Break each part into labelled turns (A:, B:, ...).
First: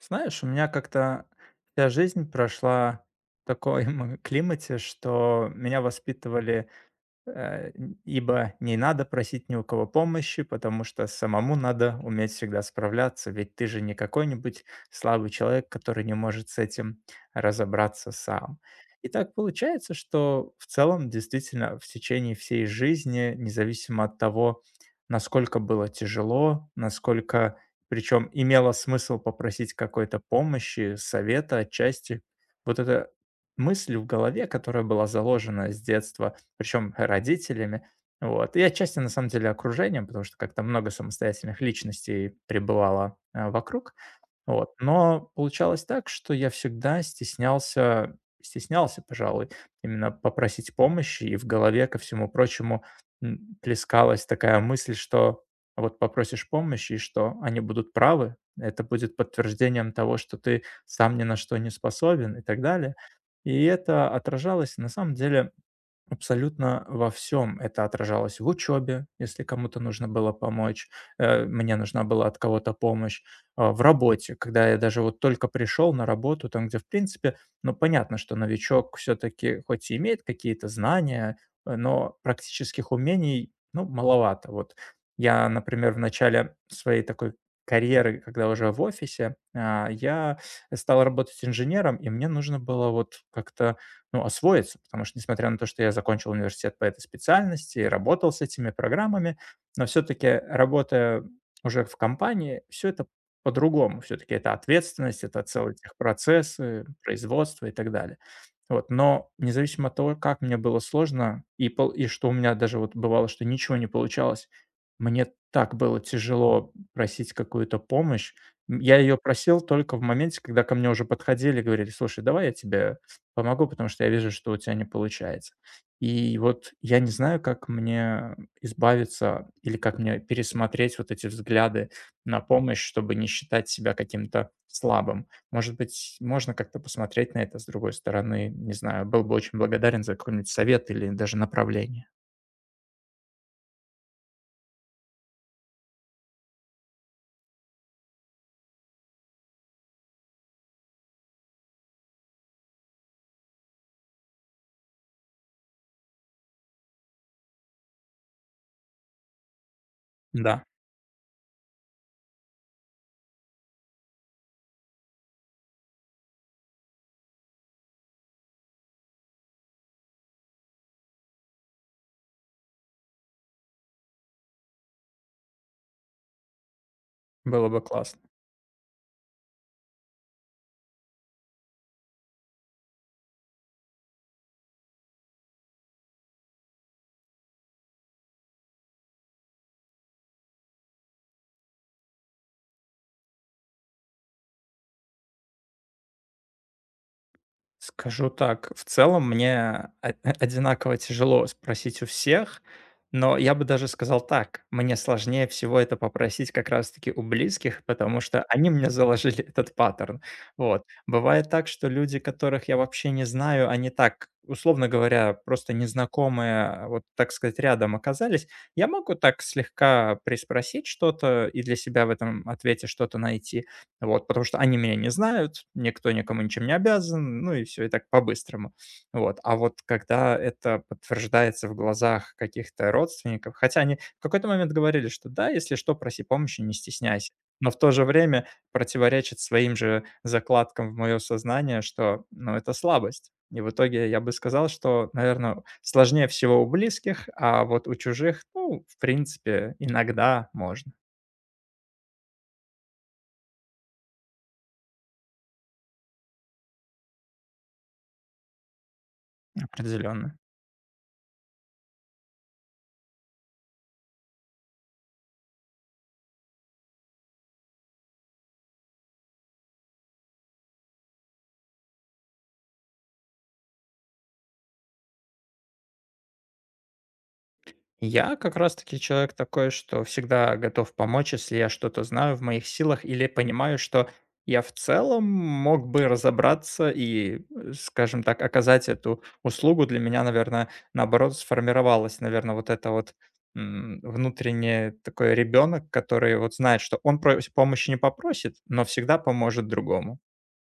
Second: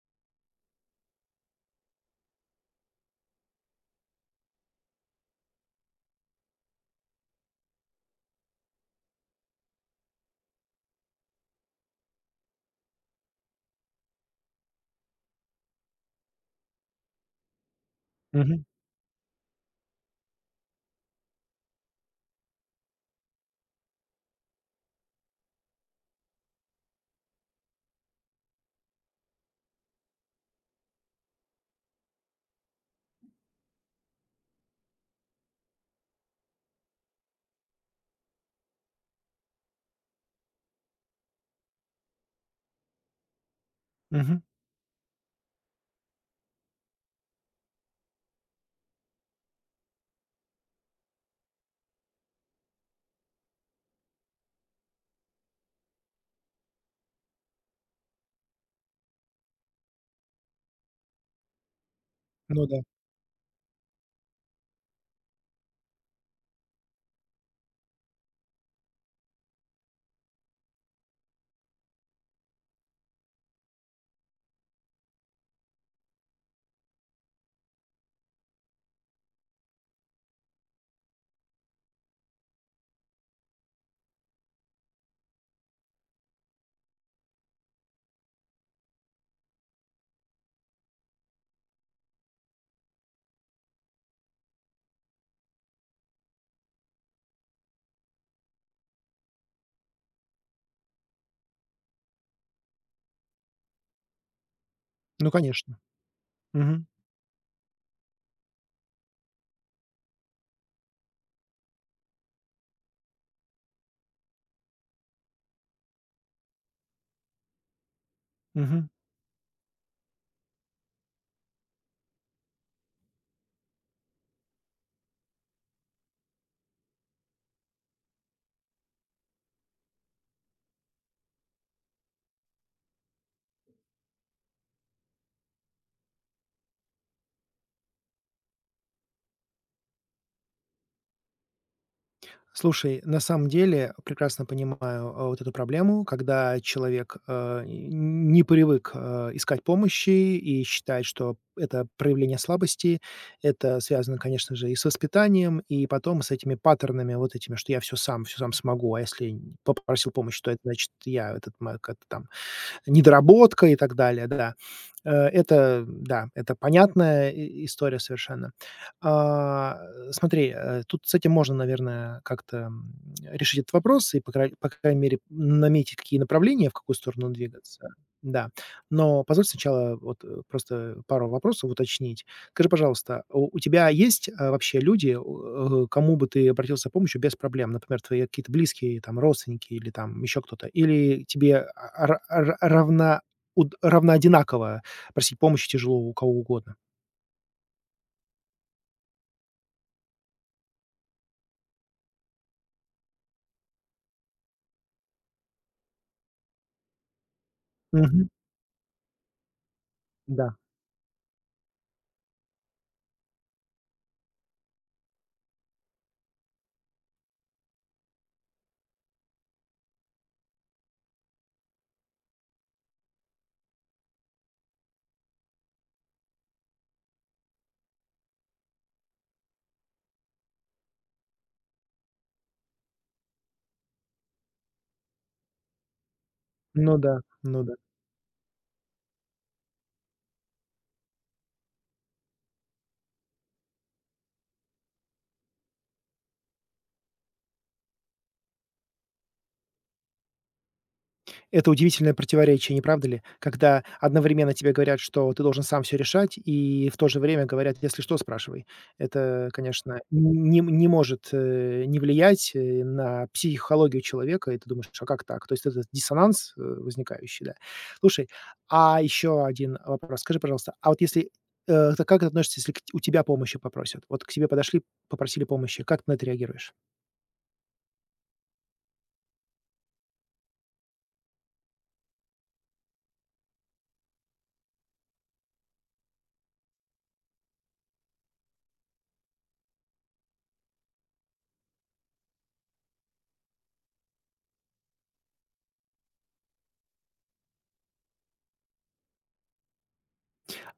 A: Знаешь, у меня как-то вся жизнь прошла в таком климате, что меня воспитывали э, ибо не надо просить ни у кого помощи, потому что самому надо уметь всегда справляться, ведь ты же не какой-нибудь слабый человек, который не может с этим разобраться сам.
B: Мгм,
A: И так получается, что в целом действительно в течение всей жизни, независимо от того, насколько было тяжело, насколько, причем имело смысл попросить какой-то помощи, совета отчасти, вот эта мысль в голове, которая была заложена с детства, причем родителями. Вот. И отчасти, на самом деле, окружением, потому что как-то много самостоятельных личностей пребывало вокруг.
B: мгм.
A: Вот. Но получалось так, что я всегда стеснялся, стеснялся, пожалуй, именно попросить помощи, и в голове, ко всему прочему, плескалась такая мысль, что вот попросишь помощи, и что они будут правы, это будет подтверждением того, что ты сам ни на что не способен и так
B: Ну да.
A: далее. И это отражалось, на самом деле, абсолютно во всем. Это отражалось в учебе, если кому-то нужно было помочь, мне нужна была от кого-то помощь, а в работе, когда я даже вот только пришел на работу, там, где, в принципе, ну, понятно, что новичок все таки хоть и имеет какие-то знания, но практических умений, ну, маловато. Вот я, например, в начале своей такой карьеры, когда уже в офисе, а я стал работать инженером, и мне нужно было вот как-то ну, освоиться, потому что, несмотря на то, что я закончил университет по этой специальности и работал с этими программами, но все-таки работая уже в компании, все это по-другому. Все-таки это ответственность,
B: Ну,
A: это целые
B: конечно.
A: техпроцессы,
B: Мгм,
A: производство и так далее. Вот. Но независимо от того, как мне было сложно, и, и что у меня даже вот бывало, что ничего не получалось, мне так было тяжело просить какую-то помощь.
B: мгм.
A: Я ее просил только в моменте, когда ко мне уже подходили и говорили, слушай, давай я тебе помогу, потому что я вижу, что у тебя не получается. И вот я не знаю, как мне избавиться или как мне пересмотреть вот эти взгляды на помощь, чтобы не считать себя каким-то слабым. Может быть, можно как-то посмотреть на это с другой стороны. Не знаю, был бы очень благодарен за какой-нибудь совет или даже направление.
B: Слушай, на самом деле прекрасно понимаю, вот эту проблему, когда человек, а, н не привык, искать помощи и считает, что это проявление слабости. Это связано, конечно же, и с воспитанием, и потом с этими паттернами вот этими, что я все сам смогу, а если н попросил помощи, то это
A: Да,
B: значит я этот ма как-то там недоработка и так далее, да. Это, да, это понятная и история совершенно. А, Смотри, тут с этим можно, наверное, как-то, решить этот вопрос и, по крайней мере, наметить, какие направления, в какую сторону
A: было
B: двигаться.
A: бы классно.
B: Да. Но позволь сначала вот, просто пару вопросов уточнить. Скажи, пожалуйста, у тебя есть, вообще люди, кому бы ты обратился за помощью без проблем? Например, твои какие-то близкие, там, родственники или там еще кто-то? Или тебе а, ра ра равна уд равно одинаково просить помощи тяжело у кого угодно?
A: Скажу так, в целом мне одинаково тяжело спросить у всех, но я бы даже сказал так, мне сложнее всего это попросить как раз-таки у близких, потому
B: Мгм.
A: что они мне заложили этот паттерн.
B: Да.
A: Вот. Бывает так, что люди, которых я вообще не знаю, они так, условно говоря, просто незнакомые, вот так сказать, рядом оказались, я могу так слегка приспросить что-то и для себя в этом ответе что-то найти, вот, потому что они меня не знают, никто никому ничем не обязан, ну и все, и так по-быстрому. Вот. А вот когда это подтверждается в глазах каких-то родственников, хотя они в какой-то момент говорили, что да, если что, проси помощи, не
B: Ну да,
A: стесняйся.
B: ну
A: Но
B: да.
A: в то же время противоречит своим же закладкам в мое сознание, что, ну, это слабость. И в итоге я бы сказал, что, наверное, сложнее всего у близких, а вот у чужих, ну, в принципе, иногда можно.
B: Это удивительное противоречие, не правда ли? Когда одновременно тебе говорят, что ты должен сам все решать, и в то же время говорят: "Если что, спрашивай". Это, конечно,
A: Определенно.
B: не может, не влиять, на психологию человека, и ты думаешь: "А как так?" То есть это диссонанс, возникающий, да. Слушай, а еще один вопрос. Скажи, пожалуйста, а вот если, ты как относишься, если у тебя помощи попросят? Вот к тебе подошли, попросили помощи, как ты на это реагируешь?
A: Я как раз-таки человек такой, что всегда готов помочь, если я что-то знаю в моих силах или понимаю, что я в целом мог бы разобраться и, скажем так, оказать эту услугу. Для меня, наверное, наоборот, сформировалось, наверное, вот это вот внутренний такой ребенок, который вот знает, что он помощи не попросит, но всегда поможет другому.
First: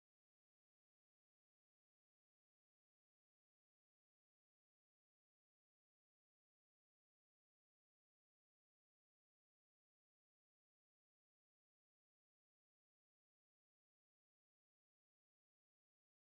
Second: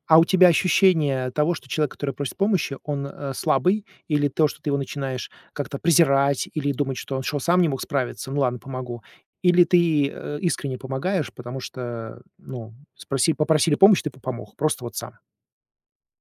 B: А у тебя ощущение того, что человек, который просит помощи, он, слабый? Или то, что ты его начинаешь как-то презирать или думать, что он что, сам не мог справиться? Ну ладно, помогу. Или ты, искренне помогаешь, потому что, ну, спроси попросили помощи, ты п помог, просто вот сам?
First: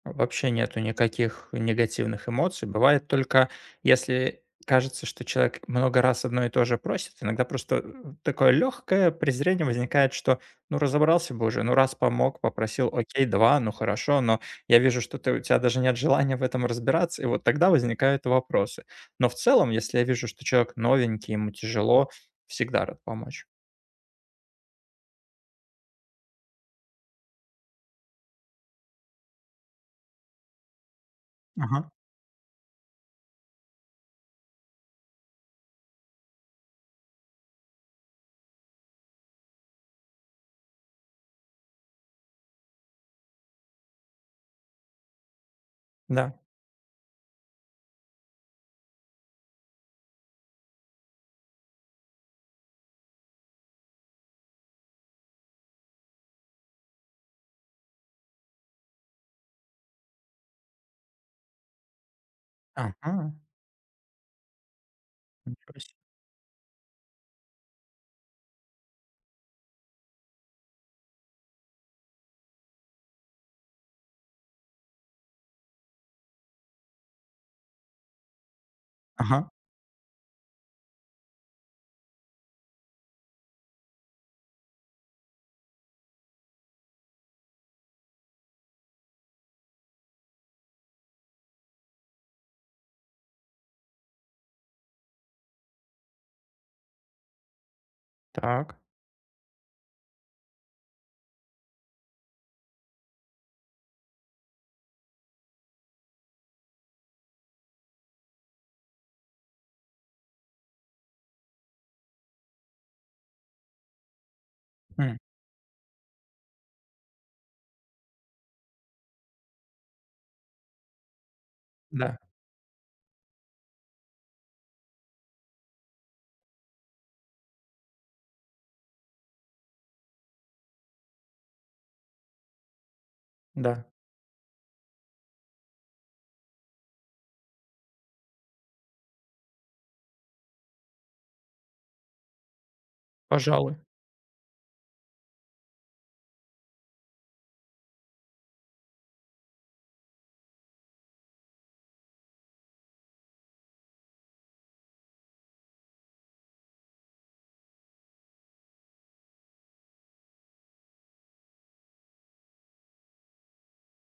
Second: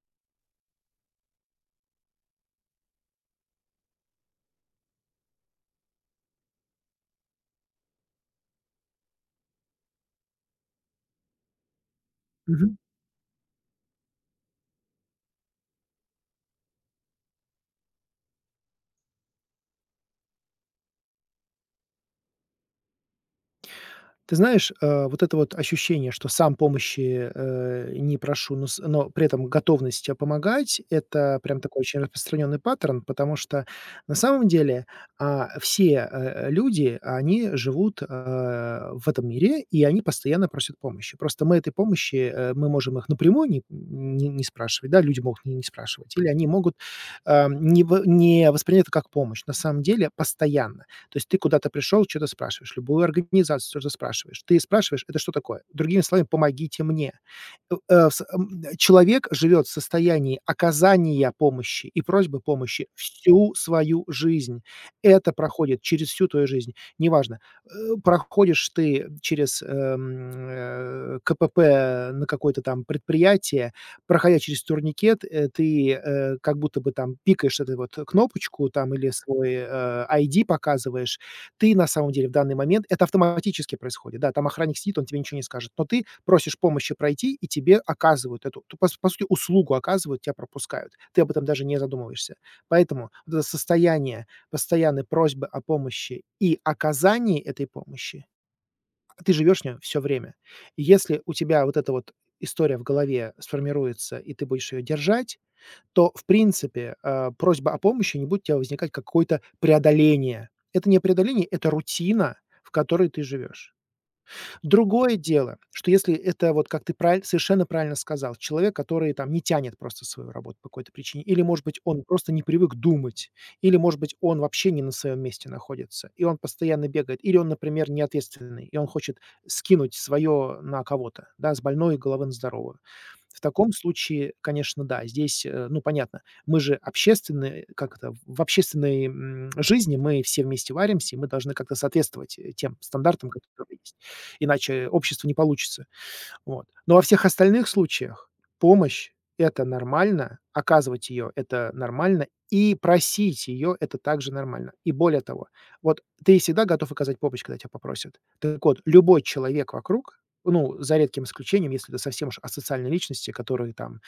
A: Вообще нету никаких негативных эмоций. Бывает только, если кажется, что человек много раз одно и то же просит, иногда просто такое легкое презрение возникает, что ну разобрался бы уже, ну раз помог,
B: Мгм.
A: попросил, окей, два, ну хорошо, но я вижу, что у тебя даже нет желания в этом разбираться, и вот тогда возникают вопросы. Но в целом, если я вижу, что человек новенький, ему тяжело, всегда рад помочь.
B: Ты знаешь, вот это вот ощущение, что сам помощи, не прошу, но с но при этом готовность, помогать — это прям такой
A: Ага,
B: очень распространенный паттерн, потому что на самом деле, все, люди, они живут, в этом мире, и они постоянно просят помощи. Просто мы этой помощи, мы можем их напрямую не спрашивать, да, люди могут не спрашивать, или
A: да.
B: они могут, не в не воспринять это как помощь. На самом деле постоянно то есть ты куда-то пришел, что то спрашиваешь, любую организацию что-то спрашиваешь. Ты спрашиваешь: "Это что такое?" Другими словами: "Помогите мне". Человек живет в состоянии оказания помощи и просьбы помощи
A: Ага,
B: всю свою жизнь. Это
A: ничего
B: проходит
A: себе.
B: через всю твою жизнь. Неважно, э, проходишь ты через, КПП на какое-то там предприятие, проходя через турникет, ты, как будто бы там пикаешь этой вот кнопочку там или
A: Ага,
B: свой, ID показываешь. Ты на самом деле в данный момент это автоматически происходит. Да, там охранник сидит, он тебе ничего не скажет, но ты просишь помощи пройти, и тебе оказывают эту, т по по сути, услугу оказывают, тебя пропускают. Ты об этом даже не задумываешься. Поэтому вот это состояние постоянной просьбы о помощи и оказании этой помощи —
A: так.
B: ты живешь в нём всё время. И если у тебя вот эта вот история в голове сформируется, и ты будешь её держать, то, в принципе, просьба о помощи не будет у тебя возникать какое-то преодоление. Это не преодоление, это рутина, в которой ты живешь. Другое
A: М,
B: дело, что если это вот, как ты правиль совершенно правильно сказал, человек, который там не тянет просто свою работу по какой-то причине, или, может быть, он
A: Да,
B: просто не привык думать, или, может быть, он вообще не на своем месте находится, и он постоянно бегает, или он, например, неответственный, и он хочет скинуть свое на кого-то, да, с больной головы на здоровую. В таком
A: да,
B: случае, конечно, да, здесь, ну, понятно, мы же общественные, как это, в общественной, жизни мы все вместе варимся, и мы должны как-то соответствовать, тем стандартам,
A: пожалуй.
B: которые есть, иначе общество не получится. Вот. Но во всех остальных случаях помощь — это нормально, оказывать ее — это нормально, и просить ее — это также нормально. И более того, вот ты всегда готов оказать помощь, когда тебя попросят. Так вот, любой человек вокруг, ну, за редким исключением, если это совсем уж асоциальные личности, которые там,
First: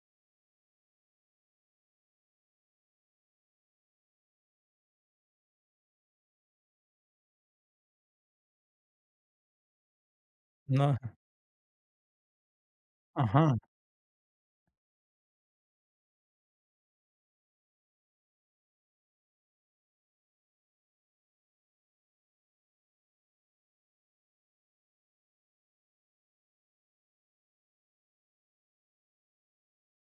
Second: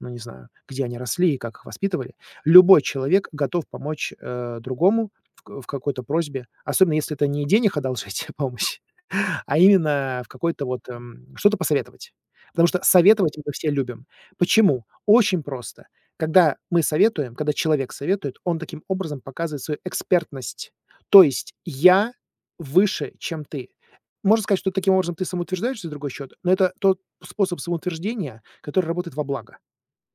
B: ну, не знаю, где они росли и как их воспитывали, любой человек готов помочь, другому в какой-то просьбе, особенно если это не денег одолжить, помощь, а именно в какой-то вот,
A: Ну,
B: что-то посоветовать. Потому что советовать мы
A: ага,
B: все любим. Почему? Очень просто. Когда мы советуем, когда человек советует, он таким образом показывает свою экспертность. То есть я выше, чем ты. Можно сказать, что таким образом ты самоутверждаешься, с другой счет, но это тот способ самоутверждения, который работает во благо.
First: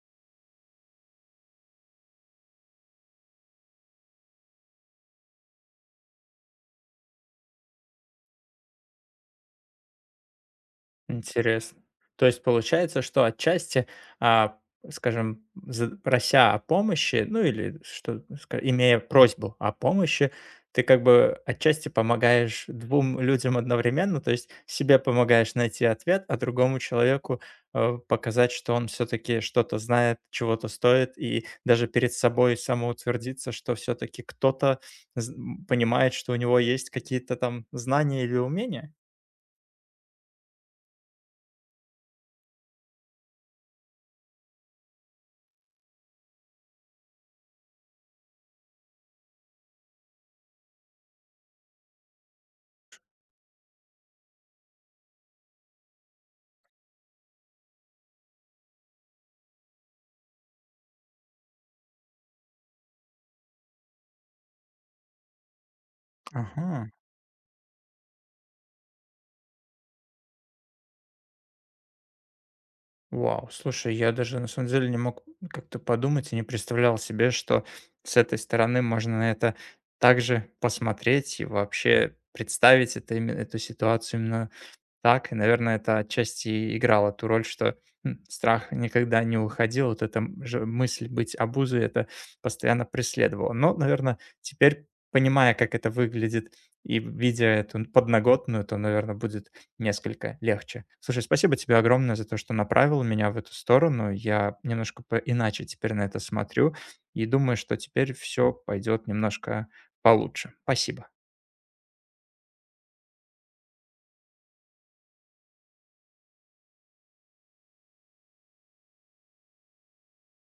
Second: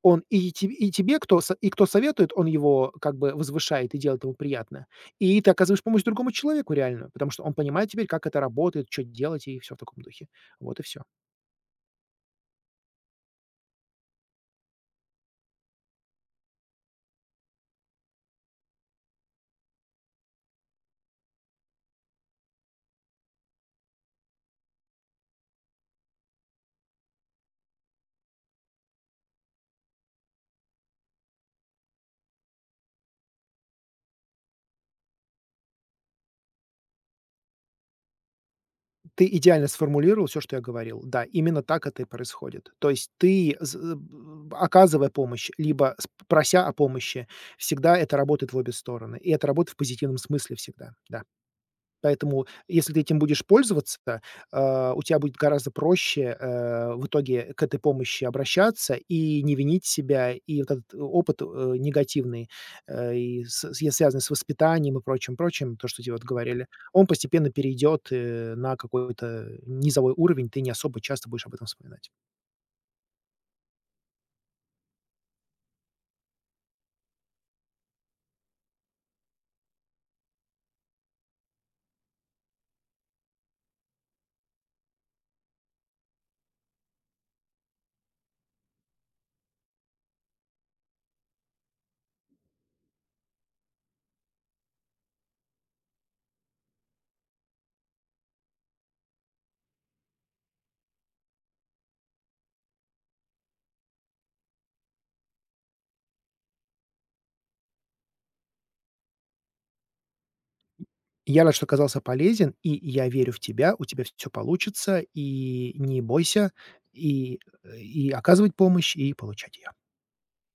B: Он и тебе, кто со и кто советует, он его как бы возвышает и делает ему приятно. И ты оказываешь помощь другому человеку реально, потому что он понимает теперь, как это работает, что делать и все в таком духе. Вот и все.
A: интересно. То есть получается, что отчасти, а, скажем, з прося о помощи, ну, или что, ска имея просьбу о помощи, ты как бы отчасти помогаешь двум людям одновременно. То есть себе помогаешь найти ответ, а другому человеку, показать, что он все таки что-то знает, чего-то стоит, и даже перед собой самоутвердиться, что все таки кто-то понимает, что у него есть какие-то там знания или умения?
B: Ты идеально сформулировал все что я говорил. Да, именно так это и происходит. То есть ты, з э, б оказывая помощь, либо с прося о помощи, всегда это работает в обе стороны. И это работает в позитивном смысле всегда, да. Поэтому, если ты этим будешь пользоваться, у тебя будет гораздо проще, в итоге к этой помощи обращаться и не винить себя. И вот этот опыт, негативный, э, и с связанный с воспитанием и прочим, прочим, то, что тебе вот говорили,
A: Ага.
B: он постепенно перейдет, на какой-то низовой уровень. Ты не особо часто будешь об этом вспоминать.
A: Вау, слушай, я даже на самом деле не мог как-то подумать и не представлял себе, что с этой стороны можно на это также посмотреть и вообще представить это, именно эту ситуацию именно так, и, наверное, это отчасти и играло ту роль, что, страх никогда не уходил. Вот эта же мысль быть обузой — это постоянно преследовало. Но, наверное, теперь, понимая, как это выглядит, и видя эту подноготную, то, наверное, будет несколько легче. Слушай, спасибо тебе огромное за то, что направил меня в эту сторону. Я немножко по иначе теперь на это смотрю и думаю, что теперь все пойдет немножко получше. Спасибо.
B: Я рад, что оказался полезен, и я верю в тебя. У тебя все получится. И не бойся и, и оказывать помощь, и получать ее.